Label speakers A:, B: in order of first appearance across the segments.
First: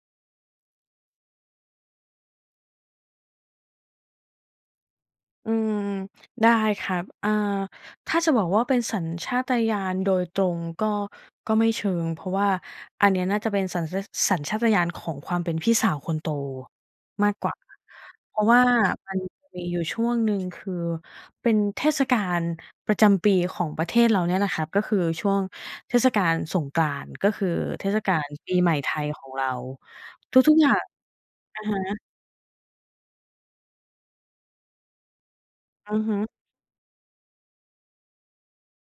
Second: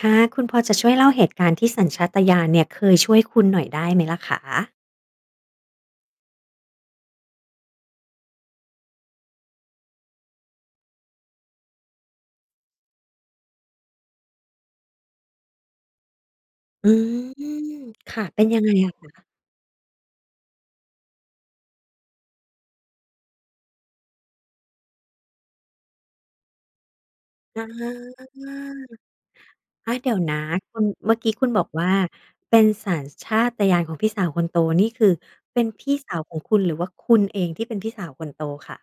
A: ค่ะ คุณพอจะช่วยเล่าเหตุการณ์ที่สัญชาตญาณเนี่ยเคยช่วยคุณหน่อยได้ไหมล่ะคะ?
B: อืม ได้ครับ อ่า ถ้าจะบอกว่าเป็นสัญชาตญาณโดยตรง ก็ ก็ไม่เชิง เพราะว่าอันเนี้ยน่าจะเป็นสัญชาต สัญชาตญาณของความเป็นพี่สาวคนโต
A: อืม
B: มากกว่า
A: ค่ะ
B: เพ
A: เป
B: รา
A: ็น
B: ะว
A: ยั
B: ่า
A: งไงอะค
B: มัน
A: ะ?
B: มีอยู่ช่วงหนึ่ง คือเป็นเทศกาลประจำปีของประเทศเราเนี่ยนะครับ ก็คือช่วงเทศกาลสงกรานต์ ก็คือ
A: อา
B: เทศกาลปีใหม่ไทยของเรา
A: อา เดี๋ยวน
B: ท
A: ะ
B: ุก ๆ อย่า
A: คุ
B: ง
A: ณ เมื่อกี้คุณ
B: อ
A: บ
B: ะ
A: อก
B: ฮ
A: ว่า
B: ะ
A: เป็นสัญชาตญาณของพี่สาวคนโตนี่ คือเป็นพี
B: อ
A: ่
B: ือ
A: ส
B: ฮ
A: า
B: ึ
A: วของคุณ หรือว่าคุณเองที่เป็นพี่สาวคนโตคะ?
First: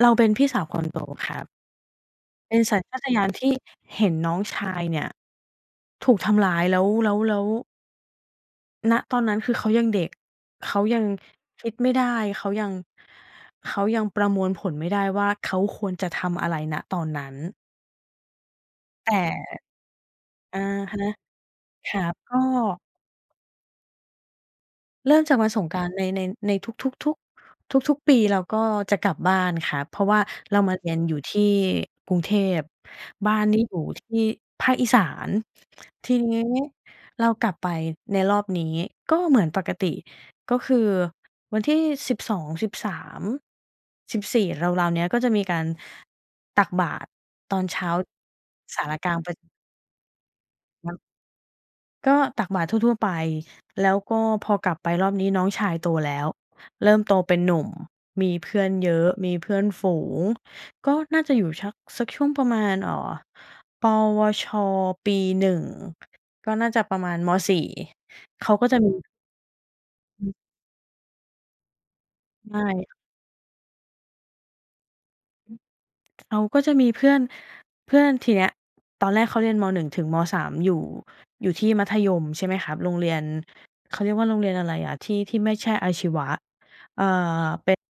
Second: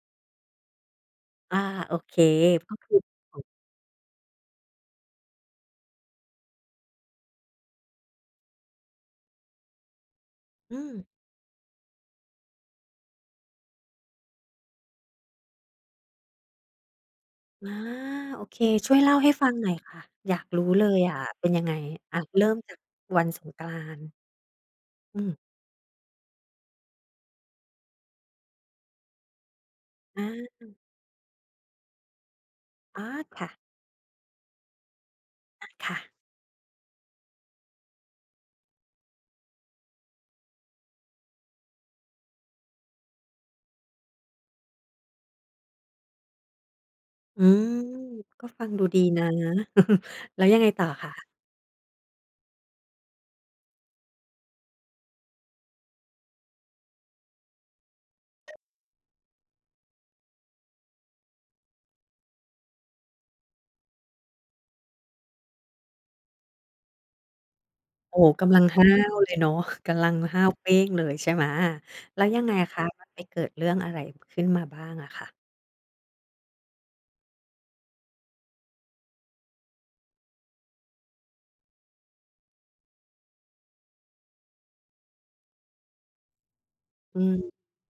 B: เราเป็นพี่สาว คนโตครับ
A: อา โอเค
B: เป็น
A: ก็
B: สัญ
A: ค
B: ช
A: ือ
B: าตญาณ ที่เห็นน้องชายเนี่ยถูกทำร้ายแล้ว แล้ว แล้ว ณ ตอนนั้นคือเขายังเด็ก เ
A: อ
B: ข
A: ื
B: ายั
A: ม
B: งคิดไม่ได้ เขายัง เขายังประมวลผลไม่ได้ว่าเขาควรจะทำอะไร ณ ตอนนั้น
A: อา โอเค ช่วยเ
B: แต
A: ล่า
B: ่
A: ให้ฟังหน่อยค่ะ อยาก
B: อ
A: ร
B: ะ
A: ู้เล
B: ฮ
A: ย
B: ะ
A: อะเป็นยังไง?
B: ครั
A: อ
B: บ
A: ่า
B: ก็
A: เริ่มจากวันสงกรานต์
B: เริ
A: อ
B: ่ม
A: ืม
B: จากวันสงกรานต์ใน ใน ในทุก ทุก ทุก ทุก ๆ ปีเราก็จะกลับบ้านครับ เพราะว่
A: อ
B: า
A: า
B: เรา
A: อื
B: ม
A: ม
B: าเรียนอยู่ที่กรุงเทพ
A: อ๋อ
B: บ้า
A: ค
B: น
A: ่ะ
B: นี่อยู่ที่ภาคอีสาน
A: อา ค่
B: ท
A: ะ
B: ีนี้เรากลับไปในรอบนี้ ก็เหมือนปกติ ก็คือวันที่ 12, 13, 14 ราว ๆ เนี้ย ก็จะมีการตักบาตร
A: อื
B: ตอ
A: ม
B: นเช้า
A: ก็ฟัง
B: ศ
A: ดู
B: าล
A: ด
B: า
A: ี
B: กลาง
A: นะ
B: ประ
A: แล้วยังไงต่อ
B: ครับ
A: คะ?
B: ก็ตักบาตรทั่ว ๆ ไป แล้วก็พอกลับไปรอบนี้น้องชายโตแล้ว เริ่มโตเป็นหนุ่ม มีเพื่อนเยอะ มีเพื่อนฝูง ก็น่าจะอยู่ชัก สักช่วงประมาณ เอ่อ ปวช. ปี 1 ก็น่าจะประมาณ ม. 4
A: โอ้ ก
B: เขา
A: ำลั
B: ก
A: ง
B: ็จะ
A: ห้
B: ม
A: า
B: ี
A: วเลยเนาะ กำลังห้าวเป้งเลยใช่ไหม? แล้วยัง
B: ใ
A: ไ
B: ช
A: ง
B: ่
A: คะ มันไปเกิดเรื่องอะไรขึ้นมาบ้างอะค่ะ?
B: เขาก็จะมีเพื่อน เพื่อน ทีเนี้ยตอนแรกเขาเรียน ม. 1 ถึง ม. 3 อยู่ อยู่ที่มัธยม ใช่ไหมครับ โรงเรียน เขาเรียกว่าโรงเรียนอะไรอะ ที่ ที่ไม่ใช่อาชีวะ อ่า
A: อืม
B: เป็น